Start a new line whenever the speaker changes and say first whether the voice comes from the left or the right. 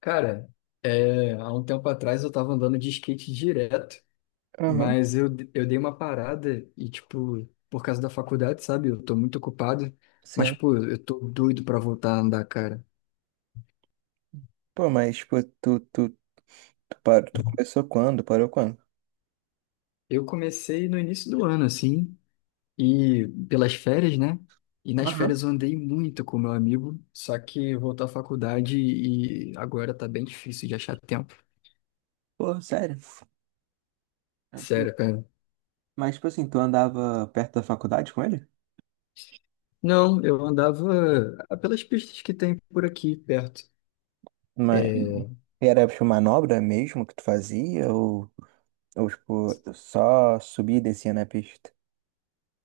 left: Cara, há um tempo atrás eu tava andando de skate direto,
right: Aham,
left: mas eu dei uma parada e, tipo, por causa da faculdade, sabe? Eu tô muito ocupado, mas,
right: sim.
left: pô, eu tô doido pra voltar a andar, cara.
right: Pô, mas, tipo, tu parou, tu começou quando? Parou quando?
left: Eu comecei no início do ano, assim, e pelas férias, né? E nas
right: Aham.
left: férias eu andei muito com meu amigo, só que voltou à faculdade e agora tá bem difícil de achar tempo.
right: Pô, sério.
left: Sério, cara.
right: Mas, tipo assim, tu andava perto da faculdade com ele?
left: Não, eu andava pelas pistas que tem por aqui perto.
right: Mas
left: É,
right: era, tipo, manobra mesmo que tu fazia? Ou tipo, só subia e descia na pista?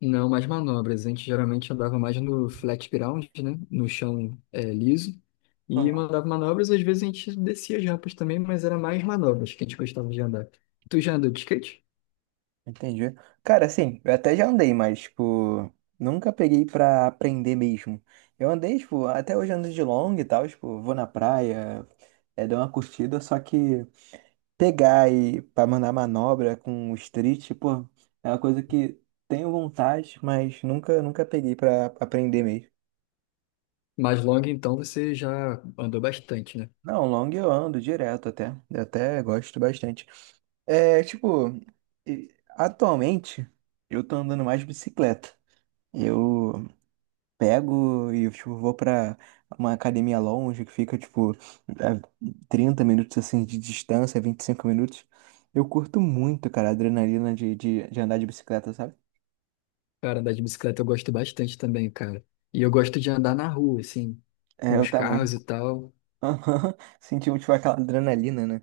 left: não, mais manobras. A gente geralmente andava mais no flat ground, né? No chão liso. E
right: Aham.
left: mandava manobras. Às vezes a gente descia as rampas também, mas era mais manobras que a gente gostava de andar. Tu já andou de skate?
right: Entendi. Cara, assim, eu até já andei, mas, tipo, nunca peguei pra aprender mesmo. Eu andei, tipo, até hoje ando de longa e tal, tipo, vou na praia, dou uma curtida, só que pegar e para mandar manobra com o street, pô, é uma coisa que tenho vontade, mas nunca peguei para aprender mesmo.
left: Mais longa, então você já andou bastante, né?
right: Não, long eu ando direto até, eu até gosto bastante. É, tipo, atualmente eu tô andando mais de bicicleta. Eu pego e tipo, vou pra uma academia longe que fica tipo a 30 minutos assim de distância, 25 minutos. Eu curto muito, cara, a adrenalina de andar de bicicleta, sabe?
left: Cara, andar de bicicleta eu gosto bastante também, cara. E eu gosto de andar na rua, assim,
right: É,
left: com
right: eu
left: os
right: também.
left: carros e tal.
right: Aham. Sentiu, tipo, aquela adrenalina, né?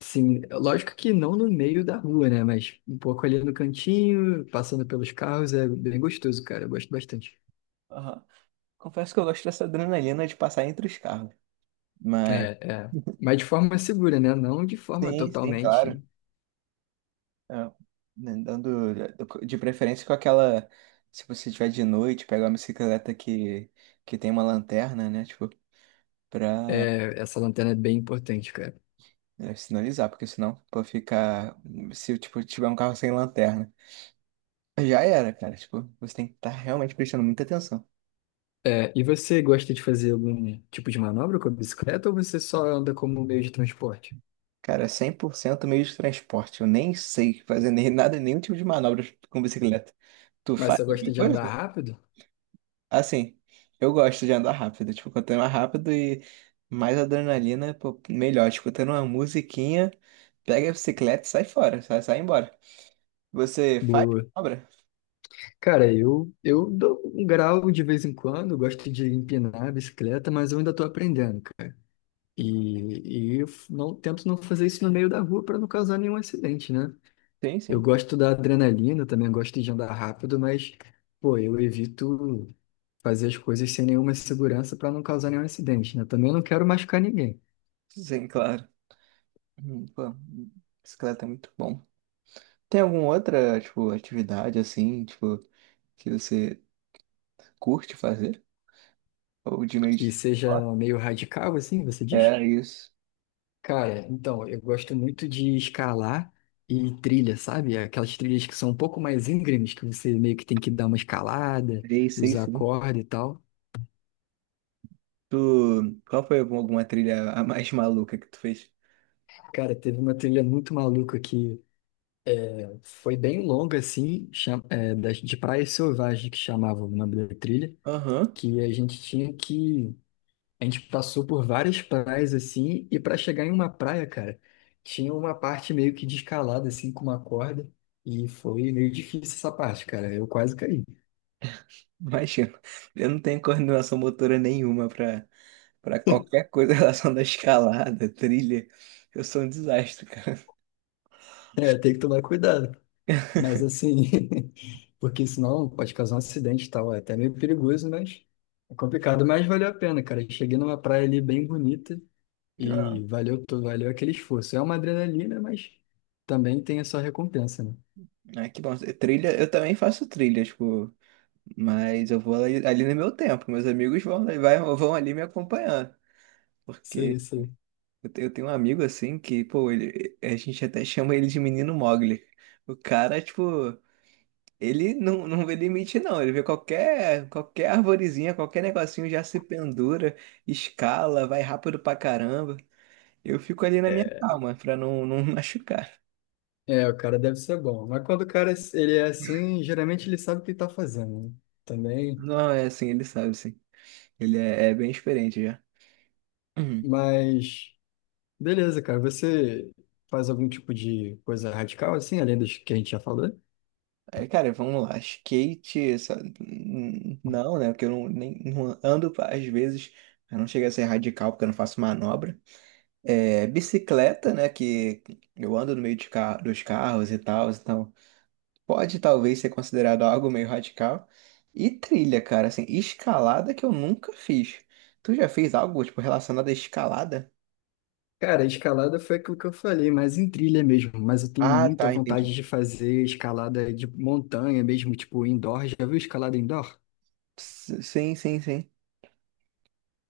left: Sim, lógico que não no meio da rua, né? Mas um pouco ali no cantinho, passando pelos carros, é bem gostoso, cara. Eu gosto bastante.
right: Aham. Confesso que eu gosto dessa adrenalina de passar entre os carros.
left: É,
right: Mas,
left: é. Mas de forma segura, né? Não de forma
right: sim, sim, claro.
left: totalmente.
right: É, né, Dando, de preferência com aquela. Se você tiver de noite, pegar uma bicicleta que tem uma lanterna, né? Tipo, pra
left: É, essa lanterna é bem importante, cara.
right: sinalizar, porque senão, pô, ficar. Se, tipo, tiver um carro sem lanterna, já era, cara. Tipo, você tem que estar realmente prestando muita atenção.
left: É, e você gosta de fazer algum tipo de manobra com a bicicleta ou você só anda como meio de transporte?
right: Cara, é 100% meio de transporte. Eu nem sei fazer nem nada, nenhum tipo de manobra com bicicleta. Tu
left: Mas
right: faz
left: você
right: alguma
left: gosta de andar
right: coisa?
left: rápido?
right: Assim, eu gosto de andar rápido. Tipo, quanto mais rápido e mais adrenalina, pô, melhor. Escutando uma musiquinha, pega a bicicleta e sai fora, sai embora. Você faz
left: Boa.
right: manobra?
left: Cara, eu dou um grau de vez em quando, gosto de empinar a bicicleta, mas eu ainda tô aprendendo, cara. E eu não, tento não fazer isso no meio da rua para não causar nenhum acidente, né?
right: Sim,
left: Eu
right: sim.
left: gosto da adrenalina, também gosto de andar rápido, mas, pô, eu evito fazer as coisas sem nenhuma segurança para não causar nenhum acidente, né? Também não quero machucar ninguém.
right: Sim, claro. Pô, bicicleta é muito bom. Tem alguma outra, tipo, atividade assim, tipo, que você curte fazer? Ou de meio de
left: Que seja
right: transporte?
left: meio radical, assim, você diz?
right: É, isso.
left: Cara, então, eu gosto muito de escalar e trilha, sabe? Aquelas trilhas que são um pouco mais íngremes, que você meio que tem que dar uma escalada,
right: Sei, sei,
left: usar
right: sim.
left: corda e tal.
right: Tu, qual foi alguma trilha a mais maluca que tu fez?
left: Cara, teve uma trilha muito maluca que foi bem longa, assim, de Praia Selvagem, que chamava o nome da trilha.
right: Aham,
left: Que a gente tinha que. A gente passou por várias praias assim, e para chegar em uma praia, cara, tinha uma parte meio que descalada, assim, com uma corda, e foi meio difícil essa parte, cara. Eu quase caí.
right: imagina. Eu não tenho coordenação motora nenhuma pra qualquer coisa em relação da escalada, trilha. Eu sou um desastre, cara.
left: É, tem que tomar cuidado. Mas assim, porque senão pode causar um acidente e tal. É até meio perigoso, mas é complicado. Mas valeu a pena, cara. Cheguei numa praia ali bem bonita
right: Ah,
left: e valeu, valeu aquele esforço. É uma adrenalina, mas também tem a sua recompensa, né?
right: ah, que bom. Trilha, eu também faço trilha, tipo, mas eu vou ali no meu tempo. Meus amigos vão, vai, vão ali me acompanhando. Porque
left: Sei, sei.
right: eu tenho um amigo assim que, pô, ele, a gente até chama ele de menino Mogli. O cara, tipo, ele não vê limite, não. Ele vê qualquer arvorezinha, qualquer negocinho já se pendura, escala, vai rápido pra caramba. Eu fico ali na minha calma, pra não, não machucar.
left: É, o cara deve ser bom. Mas quando o cara ele é assim, geralmente ele sabe o que está fazendo, né? Também.
right: Não, é assim, ele sabe, sim. Ele é bem experiente já. Uhum.
left: Mas beleza, cara. Você faz algum tipo de coisa radical assim, além dos que a gente já falou?
right: É, cara, vamos lá. Skate, sabe? Não, né? Porque eu não, nem, não ando, às vezes, eu não chego a ser radical, porque eu não faço manobra. É, bicicleta, né? Que eu ando no meio dos carros e tal, então. Pode talvez ser considerado algo meio radical. E trilha, cara, assim, escalada que eu nunca fiz. Tu já fez algo, tipo, relacionado à escalada?
left: Cara, a escalada foi aquilo que eu falei, mas em trilha mesmo. Mas eu tenho
right: Ah,
left: muita
right: tá, entendi.
left: vontade de fazer escalada de montanha mesmo, tipo indoor. Já viu escalada indoor?
right: Sim, sim, sim.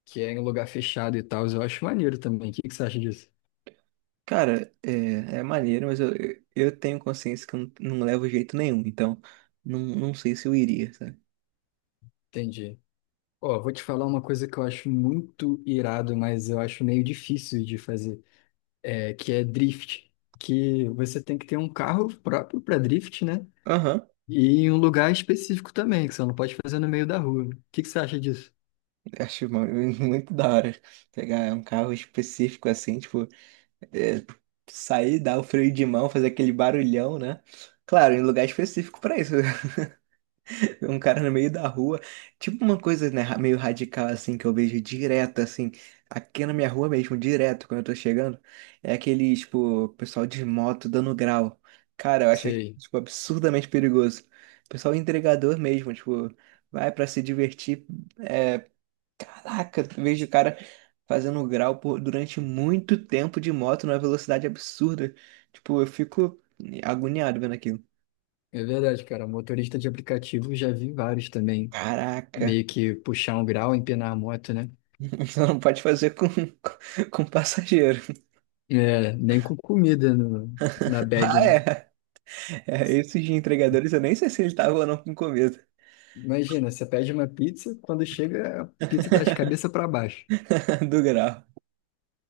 left: Que é em lugar fechado e tal. Eu acho maneiro também. O que que você acha disso?
right: Cara, é maneiro, mas eu tenho consciência que eu não levo jeito nenhum, então não sei se eu iria, sabe?
left: Entendi. Ó, vou te falar uma coisa que eu acho muito irado, mas eu acho meio difícil de fazer, é, que é drift, que você tem que ter um carro próprio para drift, né?
right: Aham,
left: E em um lugar específico também, que você não pode fazer no meio da rua. O que que você acha disso?
right: acho muito da hora pegar um carro específico assim, tipo, é, sair, dar o freio de mão, fazer aquele barulhão, né? Claro, em lugar específico pra isso. Um cara no meio da rua. Tipo uma coisa, né, meio radical assim, que eu vejo direto, assim, aqui na minha rua mesmo, direto, quando eu tô chegando, é aquele, tipo, pessoal de moto dando grau. Cara, eu acho,
left: Sei,
right: tipo, absurdamente perigoso. Pessoal entregador mesmo, tipo, vai pra se divertir. É, caraca, eu vejo o cara fazendo grau durante muito tempo de moto numa velocidade absurda. Tipo, eu fico agoniado vendo aquilo.
left: é verdade, cara. Motorista de aplicativo já vi vários também,
right: Caraca.
left: meio que puxar um grau, empinar a moto, né?
right: Então não pode fazer com, com passageiro.
left: É, nem com comida no, na bag,
right: Ah,
left: né?
right: é. É, esses de entregadores, eu nem sei se ele tava ou não com comida
left: Imagina, você pede uma pizza, quando chega, a pizza tá de cabeça para baixo.
right: do grau.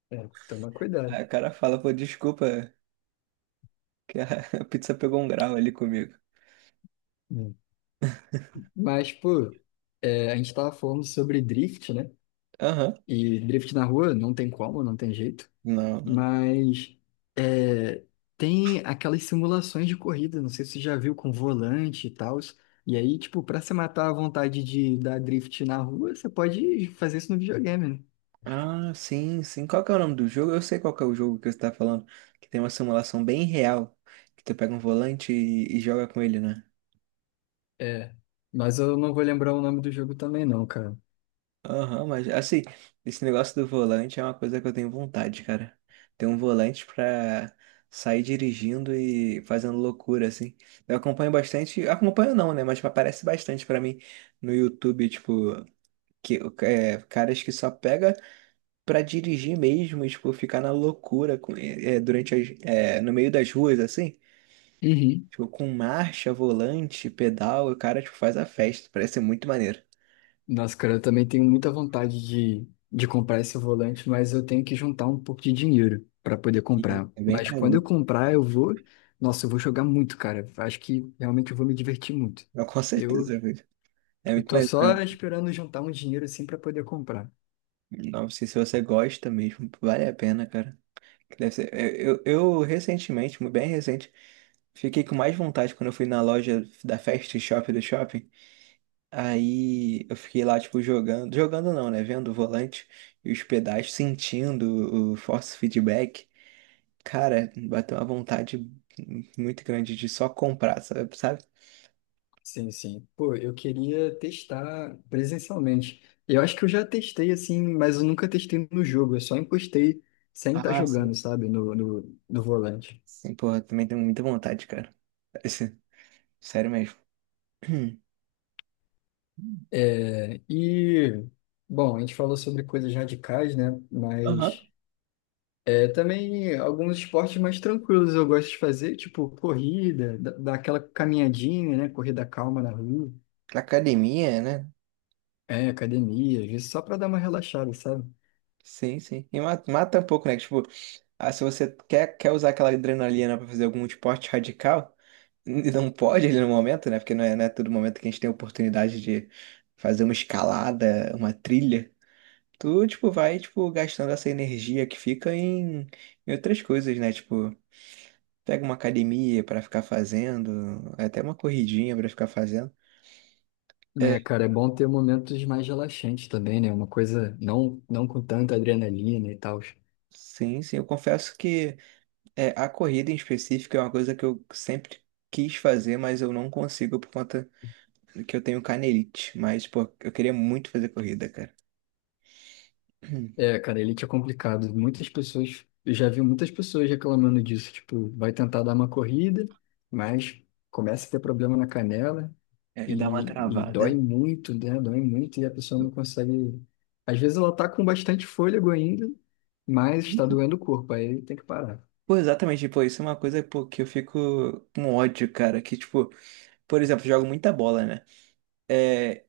left: É, toma cuidado.
right: Aí o cara fala, pô, desculpa, que a a pizza pegou um grau ali comigo.
left: Hum. Mas, pô, é, a gente tava falando sobre drift, né?
right: Aham.
left: E drift na rua não tem como, não tem jeito.
right: Não, não.
left: Mas é, tem aquelas simulações de corrida, não sei se você já viu com volante e tal. E aí, tipo, pra você matar a vontade de dar drift na rua, você pode fazer isso no videogame, né?
right: Ah, sim, sim. Qual que é o nome do jogo? Eu sei qual que é o jogo que você tá falando. Que tem uma simulação bem real. Que tu pega um volante e joga com ele, né?
left: É, mas eu não vou lembrar o nome do jogo também, não, cara.
right: Aham, mas assim, esse negócio do volante é uma coisa que eu tenho vontade, cara. Ter um volante pra sair dirigindo e fazendo loucura, assim. Eu acompanho bastante, acompanho não, né? Mas aparece bastante pra mim no YouTube, tipo, que, caras que só pega pra dirigir mesmo, e, tipo, ficar na loucura durante as, no meio das ruas, assim.
left: Uhum.
right: Tipo, com marcha, volante, pedal, o cara, tipo, faz a festa. Parece ser muito maneiro.
left: Nossa, cara, eu também tenho muita vontade de comprar esse volante, mas eu tenho que juntar um pouco de dinheiro para poder comprar.
right: É bem
left: Mas quando eu
right: carinho.
left: comprar, eu vou. Nossa, eu vou jogar muito, cara. Acho que realmente eu vou me divertir muito.
right: Com certeza,
left: Eu,
right: é
left: eu
right: muito
left: tô
right: mais.
left: só esperando juntar um dinheiro assim para poder comprar.
right: Não sei se você gosta mesmo, vale a pena, cara. Eu recentemente, bem recente, fiquei com mais vontade quando eu fui na loja da Fast Shop do shopping. Aí eu fiquei lá, tipo, jogando. Jogando não, né? Vendo o volante e os pedais, sentindo o force feedback. Cara, bateu uma vontade muito grande de só comprar, sabe? Sabe?
left: Sim, sim. Pô, eu queria testar presencialmente. Eu acho que eu já testei assim, mas eu nunca testei no jogo. Eu só encostei sem estar
right: Ah, sim.
left: jogando, sabe? No volante.
right: Sim, porra, também tenho muita vontade, cara. Esse- Sério mesmo.
left: É, e, bom, a gente falou sobre coisas radicais, né?
right: Aham.
left: Mas é, também alguns esportes mais tranquilos eu gosto de fazer, tipo corrida, dar aquela caminhadinha, né? Corrida calma na rua,
right: Academia, né?
left: é, academia, às vezes só para dar uma relaxada, sabe?
right: Sim, sim. E mata, mata um pouco, né? Tipo, ah, se você quer, usar aquela adrenalina pra fazer algum esporte radical, não pode ali no momento, né? Porque não é todo momento que a gente tem a oportunidade de fazer uma escalada, uma trilha. Tu, tipo, vai, tipo, gastando essa energia que fica em outras coisas, né? Tipo, pega uma academia pra ficar fazendo, até uma corridinha pra ficar fazendo. É,
left: Né, cara, é bom ter momentos mais relaxantes também, né? Uma coisa não, não com tanta adrenalina e tal.
right: sim, sim. Eu confesso que. É, a corrida em específico é uma coisa que eu sempre quis fazer, mas eu não consigo por conta que eu tenho canelite. Mas, pô, eu queria muito fazer corrida, cara.
left: É, cara, elite é complicado. Muitas pessoas, eu já vi muitas pessoas reclamando disso. Tipo, vai tentar dar uma corrida, mas começa a ter problema na canela
right: É, e dá uma
left: e
right: travada.
left: dói muito, né? Dói muito e a pessoa não consegue. Às vezes ela tá com bastante fôlego ainda, mas está doendo o corpo, aí tem que parar.
right: Pô, exatamente, pô, isso é uma coisa, pô, que eu fico com ódio, cara. Que, tipo, por exemplo, jogo muita bola, né? É,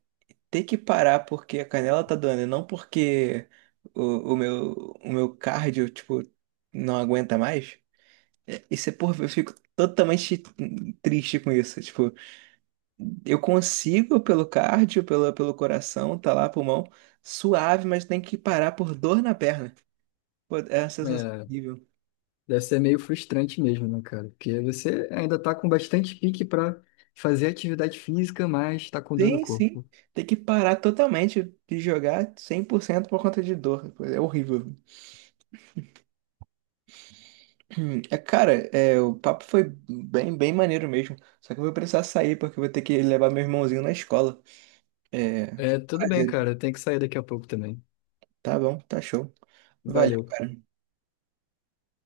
right: ter que parar porque a canela tá doendo, não porque o, o meu, o meu cardio, tipo, não aguenta mais. É, isso é, porra, eu fico totalmente triste com isso. Tipo, eu consigo pelo cardio, pelo coração, tá lá, pulmão, suave, mas tem que parar por dor na perna. Pô, é uma sensação
left: É,
right: horrível.
left: deve ser meio frustrante mesmo, né, cara? Porque você ainda tá com bastante pique para fazer atividade física, mas tá com dor no
right: Sim, sim.
left: corpo.
right: Tem que parar totalmente de jogar 100% por cento por conta de dor. É horrível. É, cara, o papo foi bem, bem maneiro mesmo. Só que eu vou precisar sair porque eu vou ter que levar meu irmãozinho na escola. É,
left: É, tudo bem,
right: prazer.
left: cara. Eu tenho que sair daqui a pouco também.
right: Tá bom, tá show. Valeu,
left: Valeu.
right: cara.